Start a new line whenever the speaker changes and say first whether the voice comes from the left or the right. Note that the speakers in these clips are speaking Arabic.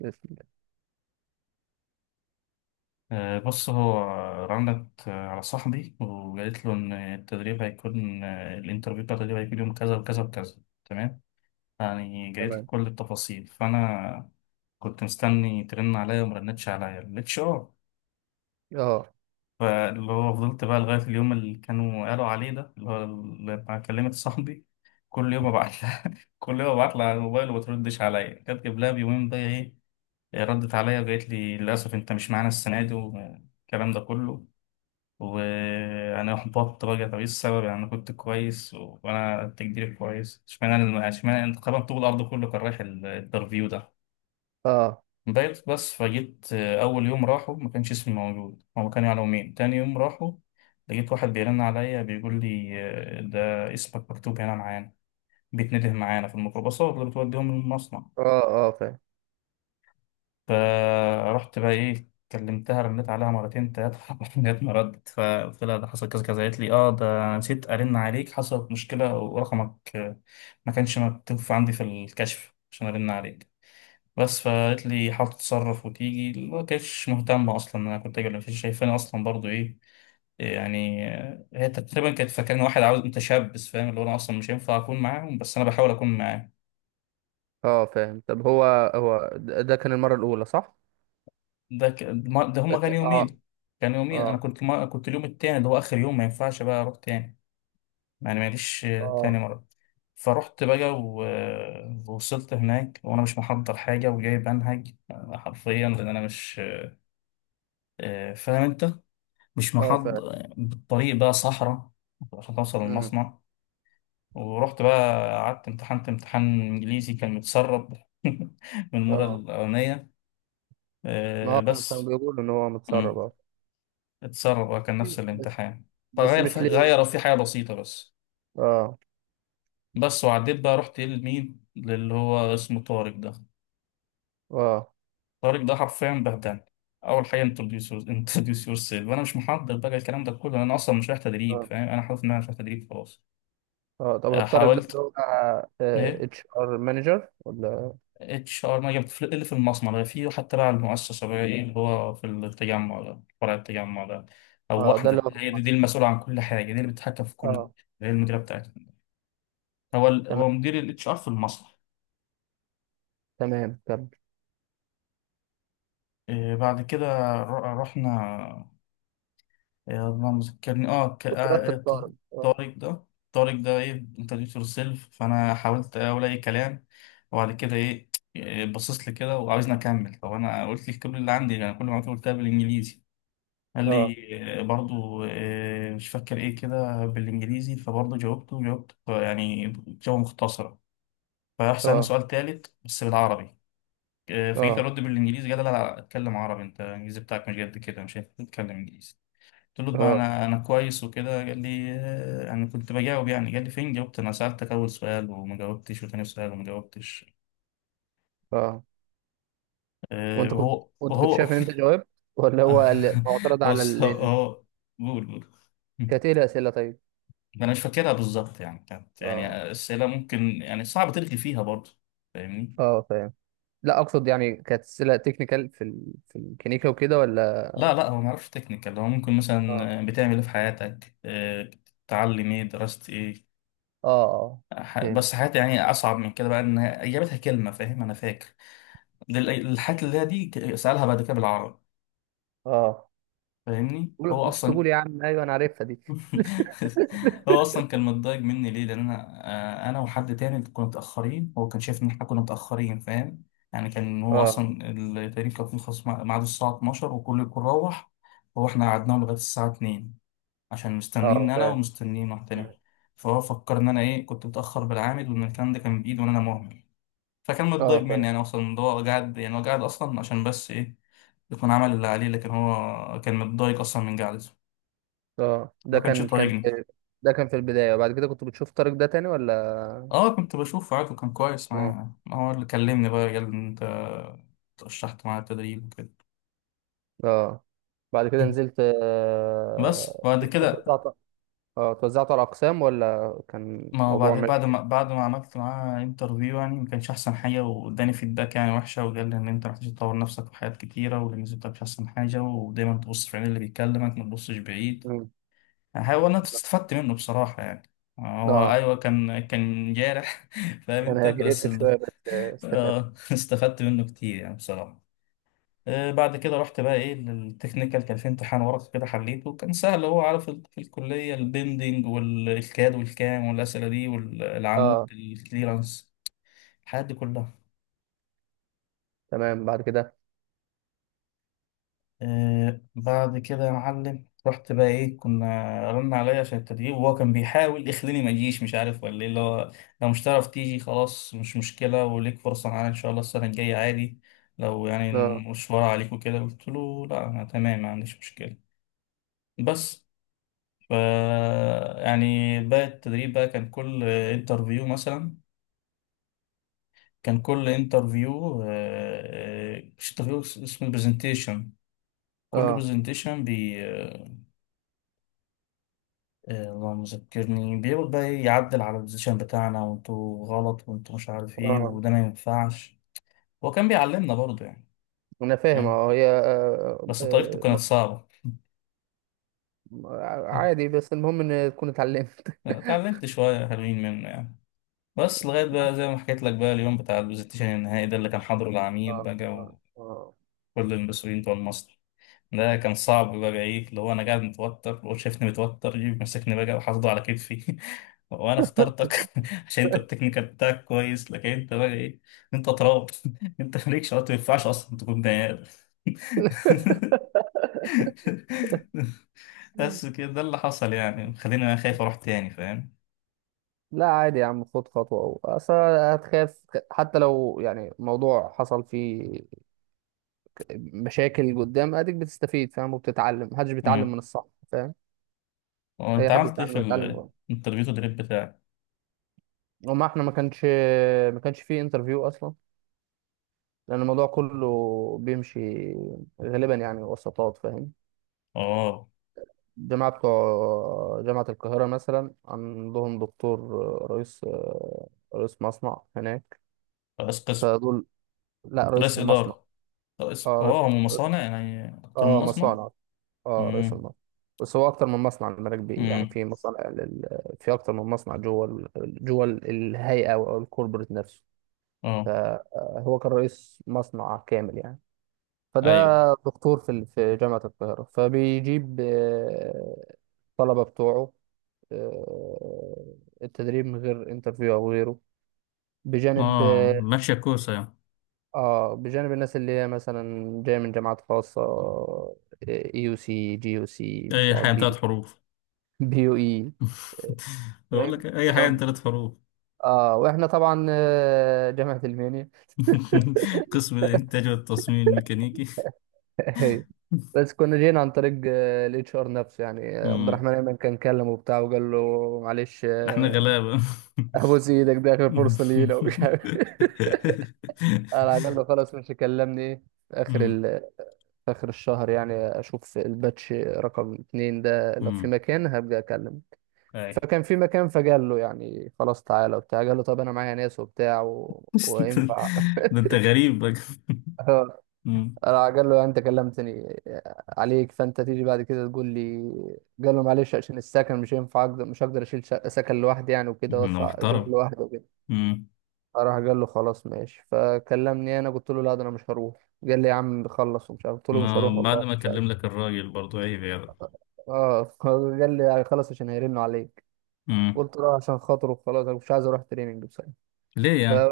right: يسلم.
left: بص هو رنت، على صاحبي وقالت له إن التدريب هيكون، الانترفيو بتاع التدريب هيكون يوم كذا وكذا وكذا. تمام، يعني جايت له
right: تمام.
left: كل التفاصيل، فأنا كنت مستني ترن عليا وما رنتش عليا الاتش ار.
right: اه،
left: فاللي هو فضلت بقى لغاية اليوم اللي كانوا قالوا عليه ده، اللي هو لما كلمت صاحبي كل يوم ابعت لها كل يوم ابعت لها على الموبايل وما تردش عليا. كانت قبلها بيومين بقى ايه، ردت عليا وقالت لي للاسف انت مش معانا السنة دي والكلام ده كله. وانا احبطت بقى، طب ايه السبب؟ يعني انا كنت كويس، وانا تقديري كويس، اشمعنى انت، طبعا طول الارض كله كان رايح الانترفيو ده.
right: اه،
left: بقيت بس فجيت، اول يوم راحوا ما كانش اسمي موجود، هما كانوا يعلموني تاني يوم. راحوا لقيت واحد بيرن عليا بيقول لي، ده اسمك مكتوب هنا معانا، بيتنده معانا في الميكروباصات اللي بتوديهم للمصنع.
right: اه، اه، فاهم.
left: فرحت بقى ايه، كلمتها رنيت عليها مرتين تلاتة لغاية ما ردت. فقلت لها ده حصل كذا كذا، قالت لي اه ده أنا نسيت ارن عليك، حصلت مشكلة ورقمك، ما كانش مكتوب عندي في الكشف عشان ارن عليك بس. فقالت لي حاول تتصرف وتيجي، ما كانتش مهتمة اصلا إن انا كنت اجي ولا مش شايفاني اصلا برضو ايه. يعني، هي تقريبا كانت فاكراني واحد عاوز متشبث، فاهم، اللي هو انا اصلا مش هينفع اكون معاهم، بس انا بحاول اكون معاهم.
right: اه، فاهم. طب، هو ده كان المرة الأولى، صح؟
left: ده ك... ما- ده هما كان
right: اه،
left: يومين، كان يومين. انا
right: اه،
left: كنت ما... كنت اليوم التاني اللي هو اخر يوم، ما ينفعش بقى اروح تاني. يعني معلش، تاني
right: اه،
left: مرة فرحت بقى ووصلت هناك وانا مش محضر حاجة، وجاي بنهج، حرفيا لان انا مش، فاهم انت، مش
right: اه، فاهم.
left: محضر. الطريق بقى صحراء عشان توصل
right: مم.
left: المصنع. ورحت بقى قعدت، امتحنت امتحان انجليزي كان متسرب من المرة
right: اه،
left: الأولانية،
right: ما هو كان
left: بس.
right: بيقول إن هو متسرب،
left: مم.
right: اه.
left: اتسرب اه، كان نفس
right: بس
left: الامتحان،
right: بس
left: فغير
right: مش
left: في
right: ليه.
left: غيروا فيه حاجة بسيطة بس.
right: اه،
left: بس وعديت بقى، رحت لمين؟ للي هو اسمه طارق ده.
right: اه،
left: طارق ده حرفيا بهدلني. أول حاجة، introduce yourself، وأنا مش محضر بقى الكلام ده كله، أنا أصلا مش رايح تدريب،
right: اه،
left: فاهم؟ أنا حاطط إن أنا مش رايح تدريب خلاص.
right: اه، طب هو الطارق ده اللي
left: حاولت
right: هو
left: إيه.
right: HR مانجر، ولا؟
left: اتش ار ما جبت، اللي في المصنع ده، في حتى بقى المؤسسة بقى إيه اللي هو في التجمع ده، فرع التجمع ده. أو
right: اه، ده اللي
left: واحدة
right: هو في
left: هي دي, دي
right: مصر.
left: المسؤولة عن كل حاجة دي اللي بتتحكم في كل.
right: اه،
left: هي المديرة بتاعتنا.
right: تمام،
left: هو مدير الاتش ار في المصنع.
right: تمام، كمل.
left: إيه، بعد كده، رحنا. يا الله ما ذكرني،
right: وترتب طارق. اه،
left: طارق ده، طارق ده ايه. انترنت يور سيلف فانا حاولت اقول اي كلام وبعد كده ايه. إيه، باصص لي كده وعاوزني اكمل. طب انا قلت لك كل اللي عندي، انا كل ما قلتها بالانجليزي قال
right: اه،
left: لي، برضو، مش فاكر ايه كده بالانجليزي، فبرضو جاوبته، جاوبت يعني جواب مختصرة. فراح سألني
right: اه،
left: سؤال تالت بس بالعربي. فجيت
right: اه،
left: ارد بالانجليزي، قال لا لا اتكلم عربي، انت الانجليزي بتاعك مش قد كده مش هتتكلم انجليزي. قلت له ما
right: اه،
left: انا كويس وكده، قال لي، انا كنت بجاوب، يعني قال لي فين جاوبت؟ انا سالتك اول سؤال وما جاوبتش، وتاني سؤال وما جاوبتش.
right: اه، وانت كنت
left: وهو
right: وانت كنت
left: وهو
right: شايف ان انت جاوبت، ولا هو معترض على
left: بص قول قول.
right: كانت ايه الاسئله، طيب؟
left: انا مش فاكرها بالظبط، يعني كانت يعني
right: اه،
left: اسئله ممكن يعني صعب تلغي فيها برضه، فاهمني؟
right: اه، فاهم. لا، اقصد يعني، كانت اسئله تكنيكال في الكنيكا وكده، ولا؟
left: لا لا، هو ما اعرفش تكنيكال، هو ممكن
right: اه،
left: مثلا بتعمل ايه في حياتك، بتتعلم ايه، درست ايه.
right: اه، اه، فاهم.
left: بس حياتي يعني اصعب من كده بقى، ان جابتها كلمه، فاهم، انا فاكر الحاجات اللي هي دي، سالها بعد كده بالعربي،
right: اه،
left: فاهمني؟
right: قول،
left: هو
right: مش
left: اصلا
right: تقول يا عم ايوه انا عارفها دي.
left: هو اصلا كان متضايق مني ليه؟ لان انا، انا وحد تاني كنا متاخرين. هو كان شايف ان احنا كنا متاخرين، فاهم؟ يعني كان، هو
right: اه،
left: اصلا التدريب كان بيخلص ميعاده الساعه 12، وكل الكل روح. هو احنا قعدناه لغايه الساعه 2 عشان مستنين
right: اه،
left: انا
right: فاهم.
left: ومستنين واحد
right: مم.
left: تاني. فهو فكر ان انا ايه، كنت متاخر بالعامل، وان الكلام ده كان بايده، وان انا مهمل. فكان
right: اه،
left: متضايق مني
right: فاهم.
left: يعني اصلا إن هو قاعد، يعني هو قاعد اصلا عشان بس ايه يكون عمل اللي عليه، لكن هو كان متضايق اصلا من قعدته.
right: اه، ده
left: ما كانش
right: كان
left: يطايقني.
right: في، ده كان في البدايه، وبعد كده كنت بتشوف طارق ده تاني، ولا؟
left: اه، كنت بشوف عادي، كان كويس
right: مم.
left: معايا، هو اللي كلمني بقى قال لي انت ترشحت معاه التدريب وكده.
right: اه، بعد كده نزلت.
left: بس
right: آه،
left: بعد كده،
right: اه، توزعته على اقسام، ولا كان
left: ما هو
right: الموضوع ماشي؟
left: بعد ما عملت معاه انترفيو يعني، ما كانش احسن حاجه، واداني فيدباك يعني وحشه، وقال لي ان انت محتاج تطور نفسك في حاجات كتيره، والانجليزي بتاعك مش احسن حاجه، ودايما تبص في عين اللي بيكلمك ما تبصش بعيد.
right: مم.
left: هو انا استفدت منه بصراحة يعني، هو
right: اه،
left: ايوه كان جارح فاهم
right: كان
left: انت، بس
right: اجريسيف شويه، بس استفدت.
left: استفدت منه كتير يعني بصراحة. بعد كده رحت بقى ايه للتكنيكال، كان في امتحان ورقي كده حليته كان سهل، هو عارف في الكلية البندنج والكاد والكام والأسئلة دي، والعمود
right: اه،
left: الكليرانس، الحاجات دي كلها.
right: تمام. بعد كده؟
left: آه بعد كده يا معلم رحت بقى ايه، كنا رن عليا عشان التدريب، وهو كان بيحاول يخليني ما اجيش، مش عارف ولا ايه اللي هو، لو مش تعرف تيجي خلاص مش مشكله، وليك فرصه معانا ان شاء الله السنه الجايه عادي لو يعني
right: اه،
left: المشوار عليك وكده. قلت له لا انا تمام، ما عنديش مشكله بس. ف يعني بقى التدريب بقى كان كل انترفيو مثلا، كان كل انترفيو مش انترفيو، اسمه برزنتيشن. كل
right: اه،
left: برزنتيشن، اللهم ذكرني، بيقعد بقى إيه يعدل على البوزيشن بتاعنا، وانتوا غلط، وانتوا مش عارف ايه،
right: اه،
left: وده ما ينفعش. هو كان بيعلمنا برضه يعني،
right: انا فاهم.
left: فاهم؟
right: اه، هي،
left: بس طريقته كانت صعبة.
right: م- عادي، بس المهم ان تكون اتعلمت.
left: اتعلمت شوية حلوين منه يعني، بس لغاية بقى زي ما حكيت لك بقى اليوم بتاع البوزيشن النهائي ده اللي كان حاضره العميد
right: اه،
left: بقى،
right: اه، آه.
left: وكل المسؤولين بتوع المصنع، ده كان صعب بقى ايه اللي هو انا قاعد متوتر وهو شايفني متوتر، يجي ماسكني بقى وحاطه على كتفي وانا اخترتك عشان انت التكنيكال بتاعك كويس، لكن انت بقى ايه، انت تراب انت مالكش وقت، ما ينفعش اصلا تكون بني آدم. بس كده ده اللي حصل يعني، خليني انا خايف اروح تاني، فاهم.
right: لا، عادي يا عم، خد خطوة. أو أصل هتخاف، حتى لو يعني موضوع حصل فيه مشاكل قدام أديك بتستفيد، فاهم، وبتتعلم. محدش بيتعلم
left: امم
right: من الصح، فاهم،
left: هو انت
right: أي حد
left: عملت ايه
right: بيتعلم
left: في
right: هيتعلم.
left: الانترفيو تدريب بتاعك؟
right: وما احنا، ما كانش فيه انترفيو اصلا، لان الموضوع كله بيمشي غالبا يعني وسطات، فاهم.
left: اه،
right: الجماعه بتوع جامعه القاهره مثلا عندهم دكتور، رئيس رئيس مصنع هناك،
left: رئيس قسم،
right: فدول. لا،
left: رئيس
right: رئيس المصنع.
left: اداره، رئيس
right: اه، رئيس،
left: اه هم مصانع يعني اكتر من
right: اه،
left: مصنع.
right: مصانع. اه، رئيس المصنع. بس هو اكتر من مصنع المراكب، بي يعني
left: امم
right: في مصانع في اكتر من مصنع جوه الهيئه او الكوربريت نفسه.
left: اه.
right: فهو كان رئيس مصنع كامل يعني. فده
left: ايوه.
right: دكتور في جامعة القاهرة، فبيجيب الطلبة بتوعه آه، التدريب من غير انترفيو أو غيره، بجانب
left: اه
right: اه،
left: ماشية كوسة يعني،
right: بجانب الناس اللي هي مثلا جاية من جامعات خاصة، AUC، GUC، مش
left: اي
right: عارف،
left: حاجة من
right: بي،
left: تلات حروف.
right: BUE.
left: بقول
right: فاهم.
left: لك اي حاجة من
right: تمام.
left: تلات حروف.
right: اه، واحنا طبعا جامعة المنيا.
left: قسم الانتاج والتصميم الميكانيكي.
right: هي. بس كنا جينا عن طريق الـHR نفسه يعني، عبد
left: مم.
right: الرحمن ايمن كان كلمه وبتاع، وقال له معلش،
left: احنا غلابة.
right: ابوس ايدك، دي اخر فرصه ليه لو مش عارف. على عجل خلاص. مش كلمني ايه في اخر
left: مم.
right: ال... في اخر الشهر يعني، اشوف الباتش رقم 2 ده، لو في
left: مم.
right: مكان هبقى اكلمه.
left: اي.
right: فكان في مكان، فقال له يعني خلاص تعالى وبتاع. قال له طب انا معايا ناس وبتاع وينفع؟
left: ده انت غريب بقى. مم.
right: راح قال له انت كلمتني عليك، فانت تيجي بعد كده تقول لي؟ قال له معلش، عشان السكن مش هينفع، اقدر، مش هقدر اشيل سكن لوحدي يعني، وكده،
left: انا
right: وادفع ايجار
left: محترم.
right: لوحدي.
left: مم.
right: راح قال له خلاص، ماشي، فكلمني انا. قلت له لا، ده انا مش هروح. قال لي يا عم، خلص، ومش عارف. قلت له مش هروح
left: ما بعد
right: والله،
left: ما
right: مش
left: اكلم
right: عارف.
left: لك الراجل برضو عيب يعني.
right: اه. قال لي خلاص، عشان هيرنوا عليك.
left: مم.
right: قلت له عشان خاطره، خلاص، انا مش عايز اروح تريننج بصراحه.
left: ليه
right: ف
left: يعني؟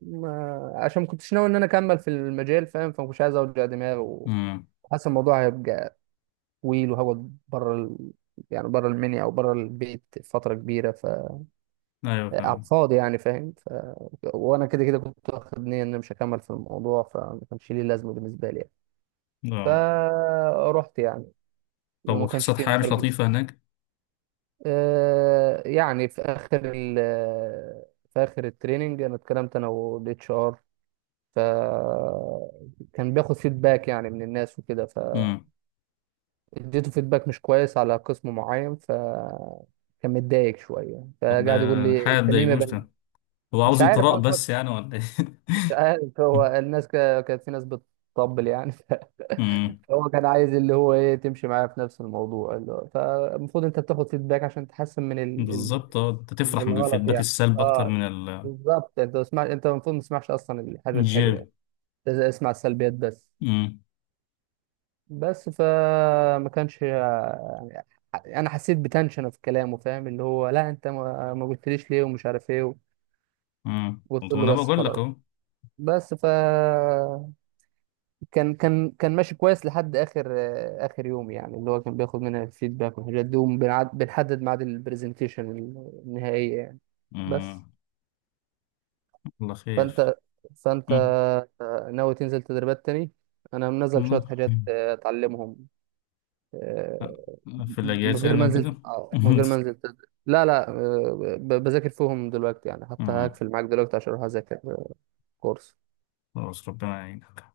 right: ما- عشان ما كنتش ناوي ان انا اكمل في المجال، فاهم، فمش عايز اوجع دماغي.
left: مم.
right: وحاسس الموضوع هيبقى طويل، وهقعد بره يعني بره المنيا او بره البيت فتره كبيره،
left: ايوه
right: على
left: فاهم.
right: الفاضي يعني، فاهم. وانا كده كده كنت واخد نيه ان انا مش هكمل في الموضوع، فما كانش ليه لازمه بالنسبه لي يعني.
left: آه.
right: فرحت يعني،
left: طب
right: وما كانش
left: وحصلت
right: فيه
left: حاجة مش
right: انترفيو.
left: لطيفة هناك؟
right: آه، يعني في اخر التريننج انا اتكلمت انا والاتش ار. ف كان بياخد فيدباك يعني من الناس وكده،
left: مم.
right: فاديته فيدباك مش كويس على قسم معين. كان متضايق شويه،
left: طب
right: فقعد يقول
left: ده
right: لي
left: حاجة
right: انت ليه ما
left: تضايقوش ده، هو
right: مش
left: عاوز
right: عارف،
left: إطراء بس يعني ولا إيه؟
right: مش عارف. هو الناس كانت في ناس بتطبل يعني،
left: مم.
right: فهو كان عايز اللي هو ايه تمشي معاه في نفس الموضوع اللي هو، فالمفروض انت بتاخد فيدباك عشان تحسن من
left: بالظبط اه، أنت تفرح
right: من
left: من
right: الغلط
left: الفيدباك
right: يعني.
left: السلبي أكتر
right: اه،
left: من
right: بالظبط. انت اسمع، انت المفروض ما تسمعش اصلا الحاجه الحلوه،
left: الإيجابي.
right: لازم اسمع السلبيات بس.
left: مم.
right: بس، فما كانش يعني، انا حسيت بتنشن في كلامه، فاهم، اللي هو لا، انت ما قلتليش ليه ومش عارف ايه.
left: مم.
right: قلت
left: طب
right: له
left: أنا
right: بس،
left: بقول لك
right: خلاص.
left: أهو.
right: بس، كان ماشي كويس لحد اخر، اخر يوم يعني، اللي هو كان بياخد مننا الفيدباك والحاجات دي، وبنعد- بنحدد ميعاد البرزنتيشن النهائية يعني. بس،
left: مم. الله خير.
right: فانت فانت
left: مم.
right: ناوي تنزل تدريبات تاني؟ انا منزل شوية
left: مم.
right: حاجات اتعلمهم. آه،
left: في
right: من
left: الأجازة
right: غير
left: أنا
right: ما انزل،
left: وكده. مم.
right: لا، لا، بذاكر فيهم دلوقتي يعني. حتى هقفل معاك دلوقتي عشان اروح اذاكر كورس.
left: خلاص ربنا يعينك.